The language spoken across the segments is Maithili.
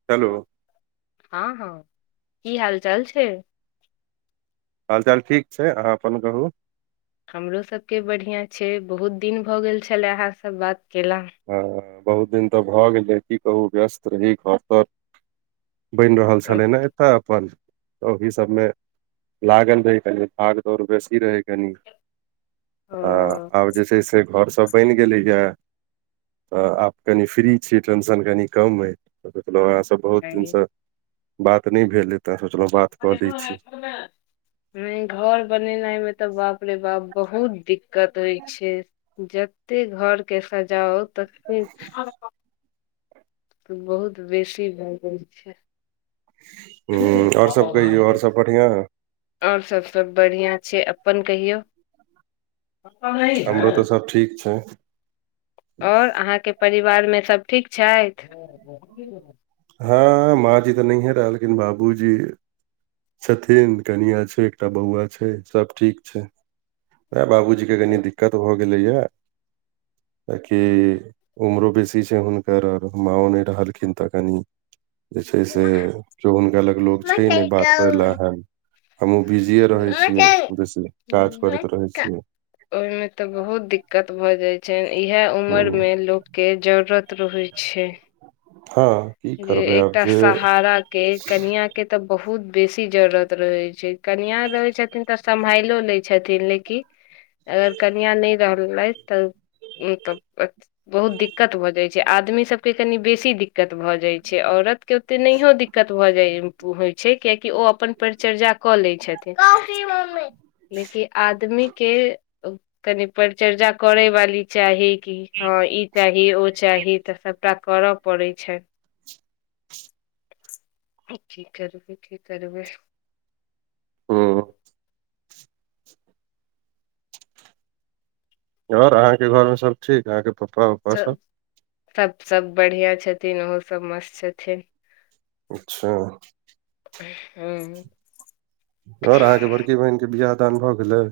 ह। चलो। हँ हँ की हाल चाल छै। हाल चाल ठीक छै अहाँ अपन कहू हमरो सभके बढ़िआँ छै बहुत दिन भऽ गेल छलए अहाँसभ बात कयेल बहुत दिन तऽ भए गेले की कहू व्यस्त रही घरतर बनि रहल छलै नऽ एतऽ अपन तऽ ओहि सबमे लागल रहै कनि भाग दौड़ बेसी रहै कनी आ ओ आब जे छै से घर सब बनि गेलैए तऽ आब कनि फ्री छी टेंशन कनि कम अइ देखलहुँ अहाँसभ बहुत आइ- दिनसँ बात नहि भेल एते सोचलहु बात कऽ लै घर छी बनेना मे तऽ बाप रे बाप बहुत दिक दिक्कत होइ छै जतेक घरके सजाउ ततेक बहुत बेसी भए जाय छै हु आओर सब कहियौ आओर सब बढ़िआं आओर सबसँ बढ़िआँ छै अपन कहियौ हमरो तऽ सब ठीक छै ओर अहाँके परिवारमे सब ठीक छथि हँ माँ जी तऽ नहिें रहलखिन बाबूजी छथिन कनििया छै एकटा बौआ छै सब ठीक छै ह बाबूजीके कनी दिक्कत भऽ गेलैया किया कि उमरो बेसी छै हुनकर आर माँओ नहि रहलखिन तऽ कनी जे छै से के हुनका लग लोक मत छै नहि बात करै ला करू, ऐहन हमहु बिजीे मत रहे छियै बेसी काज करैत रहे छियै ओहि मे ते बहुत दिक्कत भऽ जाय छनि इह उमर हूँ में लोक के जरूरत रहैत छै छै हँ की जे करबै आब एकटा से सहारा के कनिया के तऽ बहुत बेसी जरूरत रहै छै कनिआ रहै छथिन तऽ सम्भइलो लै छथिन लेकिन अगर कनिया नहि रहलै तऽ ओ तब बहुत दिक्कत भऽ जाइत छै आदमी सबके कनि बेसी दिक्कत भऽ जाइ छै औरत के ओते नहियो दिक्कत भऽ जाइ होइ छै कियकि ओ अपन परिचर्या कऽ लैत छथि लेकिन आदमी के कनि परिचर््या करय वाली चाही कि हँ ई चाही ओ चाही तऽ सबटा करय पड़ै छैन की करब की करबे हूँ आर अहाँके घर मऽ सब ठीक अहाँके पप्पा उप्पा सब सभ सब बढ़िआ छथिन ओहो सब मस्त छथिन अच्छा [unintelligible] आओर अहाँके बड़की बहिनक के बिियह दान भऽ गेलैय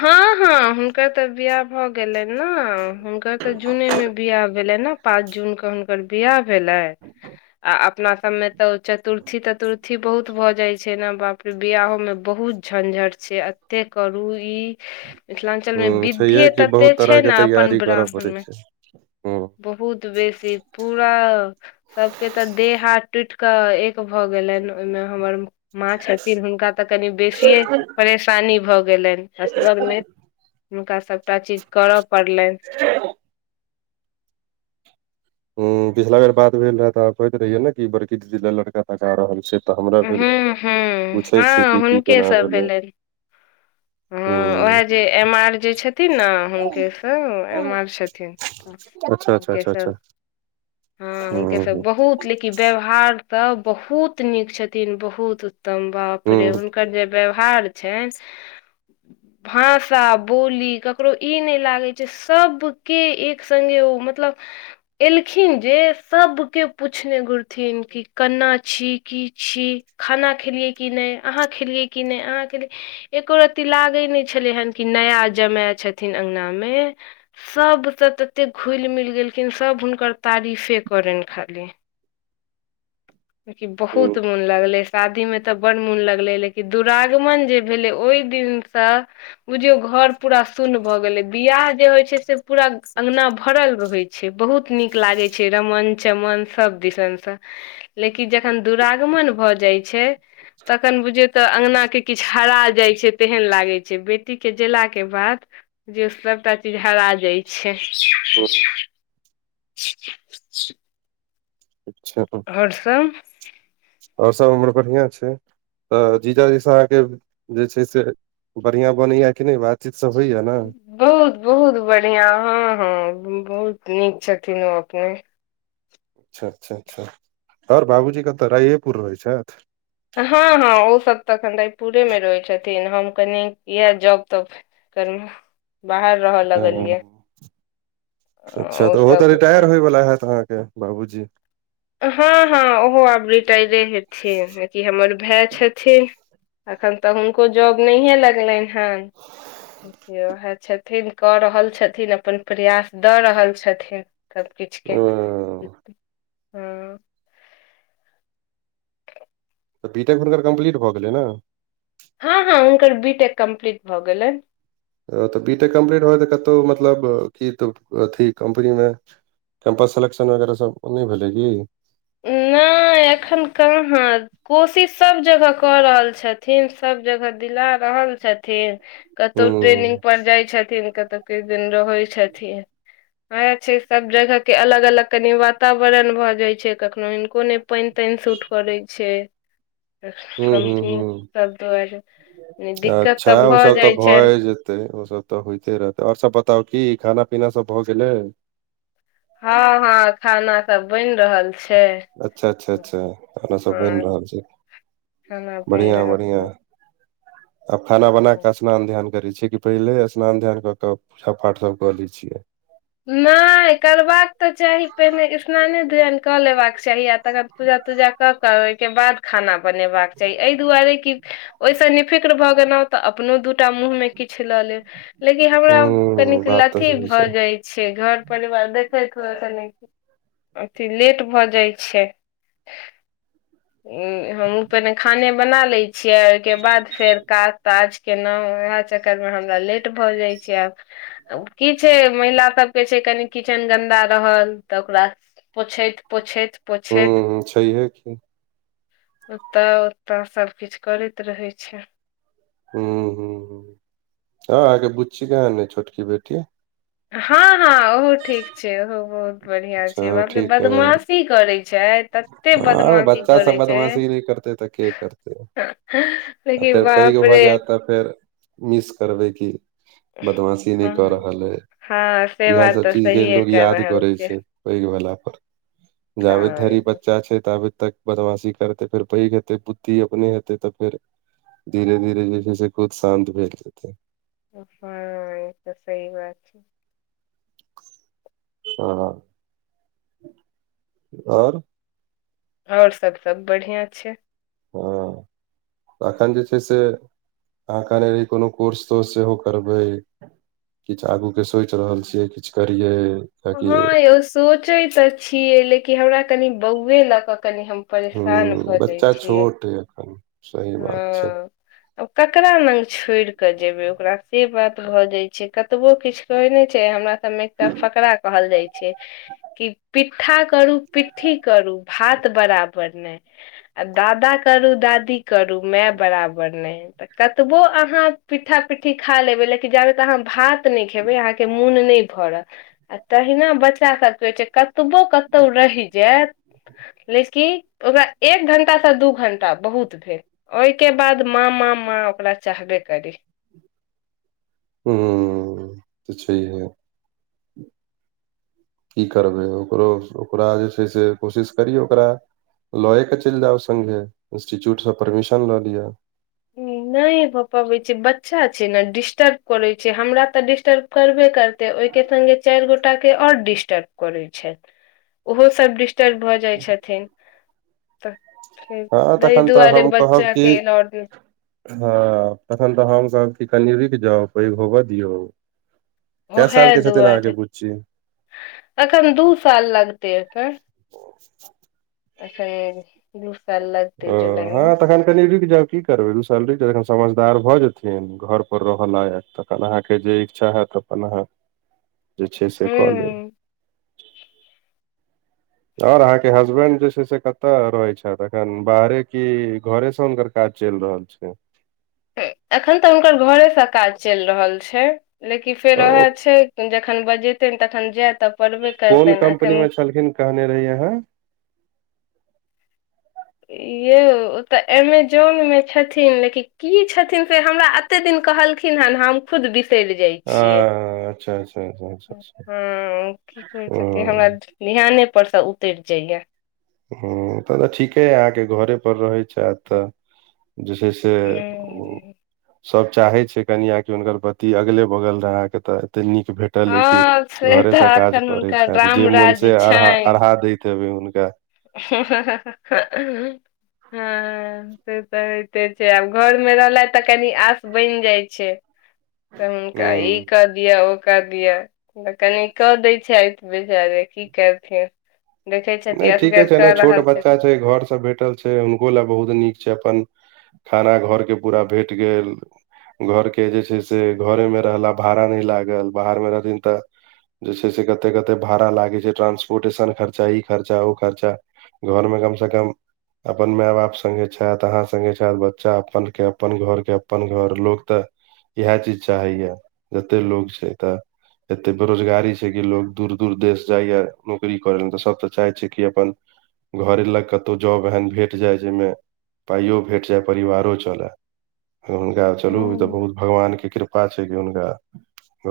हँ हँ हुनकर तऽ बिियाह भऽ गेलनि नऽ हुनकर तऽ जूने मे बिियाह भेलनि नऽ पाँच जून के हुनकर बिियाह भेलै आ अपना सब में तऽ चतुर्थी ततुर्थी बहुत भऽ जाय छै नऽ बाप बिियाह में बहुत झंझट छै एते करू ई मिथिलाञ्चल मे हूँ छैहे बिद्धि कि तते बहुत तरह छै के ने अपन तैयारी करऽ ब्राह्मण पड़ै मे छै हूँ बहुत बहुत बेसी पूरा सभके तऽ देह हाथ टुटि कऽ एक भ। गेलनि ओहिमे हमर। माँ छथिन हुनका तऽ कनि बेसी परेशानी भऽ गेलनि। असगरमे। हुनका सभटा चीज करय पड़लनि। ह। ह पिछला बेर बात भेल रहे तऽ कहैत रहियै ने कि बड़की लड़का तका रहल छै। तऽ हमरा हूँ भेल हूँ पूछै छी। हँ कि की हुनके केना सब भेलै। भेलनि हँ हूँ उएह। जे एम आर जे छथिन ने हुनकेसँ एम आर। छथिन तऽ अच्छा अच्छा हुनके अच्छा सब अच्छा। हँ हुनके हूँ सभ। हूँ बहुत लेकिन व्यवहार तऽ बहुत नीक छथिन बहुत। त बाप रे हुनकर जे व्यवहार छनि। [inaudible] भाषा बोली ककरो ई नहि लागै छै। सभके एक संगे ओ मतलब। एलखिन जे सभके पूछने घुरथिन कि केना छी की छी। खाना खेलियै कि नहि अहाँ खेलियै कि नहि अहाँ खेलियै एको रत। लागै नहि छलै हेन कि नया जमाय छथिन अंगना मे। सभ तऽ तते घुलि मिल गेलखिन सभ। हुनकर तारीफे करनि खाली। लेकिन बहुत हूँ मोन लगले शादी मे ते बड़ मोन लगले लेकिन। कि दुरागमन जे भेलै ओहि दिनसँ। बुझियौ घोर पूरा सुन भऽ गेले बियाह। जे होइ छै। से पूरा अंगना भरल रहइ छै। छै। बहुत नीक लागे छै। रमन चमन सभ दिसन से। [inaudible] लेकिन जखन दुरागमन भऽ जाइ छै। तखन बुझियौ तऽ अङगना के किछु हरा जाइ छै। तेहन लागै छै। बेटीक के जेलाके बाद। जे सभटा। चीज हरा जाइ छै। हूँ [unintelligible] अच्छा। और सभ। ओर सभ हमर बढ़िआं छै। तऽ जीजा जैसँ। अहाँके जे छै। से बढ़िआँ बनैया कि नहि बातचीत सभ होइया ने। बहुत बहुत बढ़िया। हँ हँ बहुत नीक छथिन। ओ अपने। अच्छा अच्छा अच्छा आओर बाबूजी कतऽ राइएपुर। रहै छथिन। हँ हँ ओ सभ तऽ एखन रयपुरेमे रहै छथिन। हम कनि इएह जब तब। कनि। बाहर रहऽ ओ लगलियै। अ, अच्छा तऽ ओ ओहो तऽ सब ओते रिटायर होयवला। हत अहाँके। बाबूजी। हँ हँ ओहो आब। रिटायरे हेथिन। कि हमर भाय छथिन। अखन। तऽ हुनको जॉब नहिये लगलनि हन। देखियौ उएह। छथिन कऽ रहल छथिन अप्पन। प्रयास दऽ रहल छथिन। सभ किछुके ओ हँ बी टेक फहु नकर कम्प्लीट भऽ गेलै ने? हँ हँ हुनकर बी टेक कम्प्लीट भऽ गेलनि। तऽ बी टे कम्प्लीट होय तऽ कतहु मतलब कि अथि कम्पनीमे कैम्पस सेलेक्शन वगैरह सभ नहि भेलै कि? [inaudible] नहि एखन कहाँ ह कोशिश सभ जगह कऽ रहल छथिन सभ जगह दिला रहल छथिन। थे हूँ कतौ ट्रेनिंग पर जाइ छथिन कतौ किछ दिन रहै छथिन। वैह छै सब जगह केँ अलग अलग कनि वातावरण भऽ जाइ छै। कखनो हिनको नै पाइन ताइन सूट करै छै। हूँ हूँ कम्पनी हूँ सब दुआरे दिक्कत तऽ भऽ जाय छनि। जेतेै ओ सब तऽ होयइते रहतै और सब बताउ की खाना पीना सब भऽ गेलै? हँ हँ खाना सब बैन रहल छै। अच्छा अच्छा अच्छा खाना सब बैन हँ रहल छै। खाना बनि बढ़िया रहल बढ़िया [inaudible] आब खाना बना छै कऽ स्नान ध्यान करै छियै कि? पहिले स्नान ध्यान कऽ कऽ पूजा पाठ सब कऽ लै छियै। नै करबाक तऽ चाही पहिने स्नाने ध्यान कऽ लेबा कऽ चाही। तकर पूजा तूजा कऽ कऽ ओइ केँ बाद खाना बनेबाक चाही एहि दुआरे कि ओइ स निफिक्र भऽ गेनौ तऽ अपनो दूटा मुँहमे किछ लऽ लेब। लेकि हमरा हूँ कनिक बात तऽ लथी सही भऽ छै जाय छै घर परिवार देखैै कऽ कनि- अथी लेट भऽ जाइ छै हम पहने खाने बना ले छियै ओइकेँ बाद फेर काज ताज केलैं उएह चक्कर मे हमरा लेट भऽ जाइत छै आब अब की छै महिला सब केँ छै कनि किचन गन्दा रहल तऽ ओकरा पोछैत पोछैत पोछैत हू छैहिय कि ओत ओत सभ किछ करैत रहे छै [unintelligible] हँ अहाँ केँ बुच्ची केहन अय छोटकी बेटी हँ हँ ओहो ठीक छै ओहो बहुत बढ़िआं छै हँ बाप रे ठीक है बदमाशी करै छै तते आ बदमाशी बच्चा सब करै छै बदमाशी नहि करते तऽ के करते [unintelligible] आ लेकिन फेर पैघ भऽ बापरे जायत तऽ फेर मिस करबै कि बदमाशी नै कऽ हँ रहल हइ हँ से इएह बात सब तऽ चीज केँ सहिए लोग कर याद रहल करै छियै छै। पैघ भेला पर [inaudible] जावे धरी कान छै तऽ आबे तक बदमाशी करतै फेर पैघ हेतै बुद्धि अपने हेतै तऽ फेर धीरे धीरे जे छै से खुद शान्त भेल जते। हँ ई तऽ सही बात छै। हँ [inaudible] और और सब सब बढ़िया छै हँ अखन जे छै से [inaudible] अहाँ कहने रही कोनो कोर्स तोर्स सेहो करबै किछ आगू केँ सोच रहल छियै किछ करियै ताकि हँ यौ सोचैत तऽ छियै लेकिन हमरा कनि बौए लऽ कऽ कनि हम परेशान भऽ जाय छियै ठीके कहनि हँ [inaudible] अब ककरा लंग छोड़ कऽ जेबै ओकरा से बात भऽ जाय छै कतबो किछ कहै नै छै हमरा सबमे त फकरा कहल जाइ छै कि पिट्ठा करू पिट्ठी करू भात बराबर नै आ दादा करू दादी करू माँ बराबर नै त कतबो अहाँ पिठ्ठा पिट्ठी खा लेबै लेकिन जाबे त अहाँ भात नै खेबै अहाँ के मोन नहि [unintelligible] आ तहिना बच्चा सब के होइ छै क कतबो कतौ रहि जायत लेकिन ओकरा एक घंटा स दू घंटा बहुत भेल ओईके बाद माँ माँ माँ ओकरा चाहबे करी हूँ त छहिए की करबै ओकरो ओकरा जे छै से ओकरा कोशिश करियौ ओकरा लए क चलि जाउ संगे इंस्टिच्यूटसँ परमिशन लऽ लिअ नै भऽ पाबै छै बच्चा छै ने डिस्टर्प करय छै हमरा तऽ डिस्टर्प करबे करते ओहिके संग चारि गोटा के आओर डिस्टर्ब करय छै ओहो सभ डिस्टर्ब भऽ जाइत छथिन तऽ हँ तै तखन तऽ दुआरे हम कहब कि बच्चाके एलाउड हँ तखन तऽ हम सब कि कनि रुकि जाउ पैघ होबऽ दियौ कै साल के छथिन अहाँके बुच्ची एखन दू साल लगतै एखन अ [unintelligible] [unintelligible] ओ हँ तखन कनि रुकि जाउ की कि करबै दू साल रूकि जखन समझदार भऽ जेथिन घर पर रहय लायग तखन अहाँके जे इच्छा हैत त [unintelligible] जे छै से कऽ लेब हूँ [unintelligible] और अहाँके हसबेंड जे छै से कतय रहै छथि अखन बाहरे की घरे से हुनकर काज चलि रहल छै एखन तऽ हुनकर घरेसँ काज चलि रहल छै लेकिन फेर ओ ओएह छै। जखन बजेते तखन जाय तब। [unintelligible] कोन कम्पनी मे छलखिन कहने रहहि अहाँ। यौ ओ तऽ एमेजोनमे छथिन लेकिन की छथिन से हमरा? कते दिन कहलखिन हन हम खुद बिसरि। जाइ ह अच्छा- अच्छा-अच्छा। [unintelligible] ह की कहे छथि हमरा ध्याने पर से उतेर जाइय। हम्म तब तऽ ठीके यै अहाँके घरे पर रहैत छैथ तऽ जे छै से ह सब चाहे छै कनियाके हुनकर पति अगले बगल रहे अहाँके तऽ एते नीक भेटल त लिखी हँ से घरेसँ तऽ काज एखन करै हुनकर छथि जे राम मोन राज्य से अढ़ा अढ़ाह दैत हेबै हुनका हा हा हा [unintelligible] [inaudible] से तऽ होइते छै आब घर मे रहलथि तऽ कनि आस बनि जाइ छै तऽ हुनका ई हूँ कऽ दियअ ओ कऽ दियअ त कनि कऽ दैत छैथ बिचारे की करथिन देखै छथि नहि ठीके छै ने। छोट बच्चा छै। घर से भेटल छै। हुनको लए बहुत नीक छै, अपन। खाना घरके पूरा भेट गेल। घरके जे छै, से घरेमे रहला भाड़ा नहि लागल बाहरमे रहथिन तऽ। जे छै से कते-कते भाड़ा लागे छै ट्रांसपोर्टेशन खर्चा ई। खर्चा ओ खर्चा घरमें कम से कम। अपन माय बाप संगे छथि। अहाँ संगे छथि बच्चा अपन के अपन घर के अपन घर लोक तऽ। इएह चीज चाहै या, जते लोग छै तऽ। एते बेरोजगारी छै, कि लोग दूर-दूर देश जायया नौकरी करे ल त सभ त चाहै छै कि, अपन घरे लग कतहु जॉब एहन भेट जाय जाहिमे। पाइयो भेट जाय, परिवारो चलय। हुनका चलु ई त बहुत भगवान के कृपा छै कि हुनका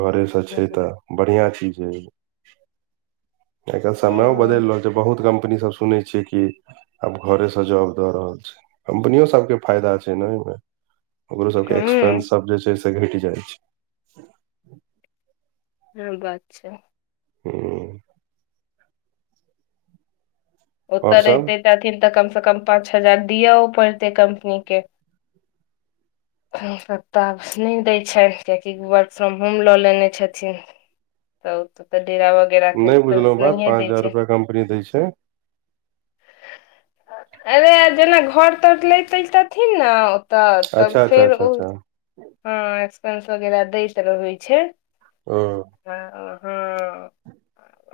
घरे छय तऽ बढ़िया चीज जँ समय बदइल रहल। जे बहुत कम्पनी सभ सुन छी कि, आब घरे से जॉब द रहल छै। कम्पनियो सभ के फायदा छै ने, ओमे ओकरो सभके ह एक्सपेंस सभ जे छै से घटि जाय छै। हँ बात छै। हूँ। आओर ओतऽ सब रहिते थिन तऽ कम से कम पाँच हजार दिआ पड़तै कम्पनी के। को कित नहि दै छनि कियकि वर्क फ्रम होम लऽ लेने छथिन। तब तऽ तऽ डेरा वगैरह के नहि एएस्पेस बुझलहुँ बात नहिए पाँच दै हजार छै। रुपया कम्पनी दै छै एगे अंजना घर तर लैतिथिन न अच्छा- अच्छा- अच्छा हँ एकसंस वगैरह दैत रहैत छै। ह। अह ह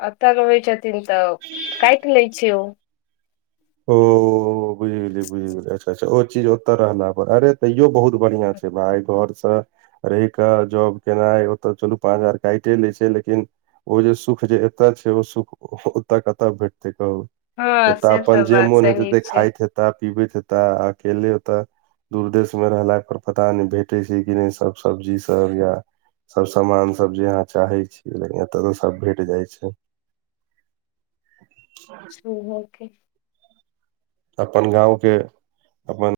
अत रहय छथिन। छिन तऽ काटि लै छै ओ बुझि गेलियी बुझि गेली अच्छा अच्छा ओ चीज। तऽ रहला पर आरे तैयो बहुत बढ़िया छै भाइ घर से। रहि कऽ जॉब केनाइ ओतऽ चलू पाँच हजार काटे लै छै लेकिन। ओ जे सुख जे एतय छै, ओ सुख ओतऽ कतऽ भेटतै कहू हँ एतऽ से। अपन तऽ जे बात मोन सही होते छै खाइत हेता। पीबैत हेता अकेले ओताे। दूर् देश मे रहला पर पता नहि भेटै छै कि नहि सभ सब्जी सभ या। सभ सामान सभ जे अहाँ चाहे छी लेकिन एतो सभ भेट जाय छै। सुबह के अपन गावके अपन।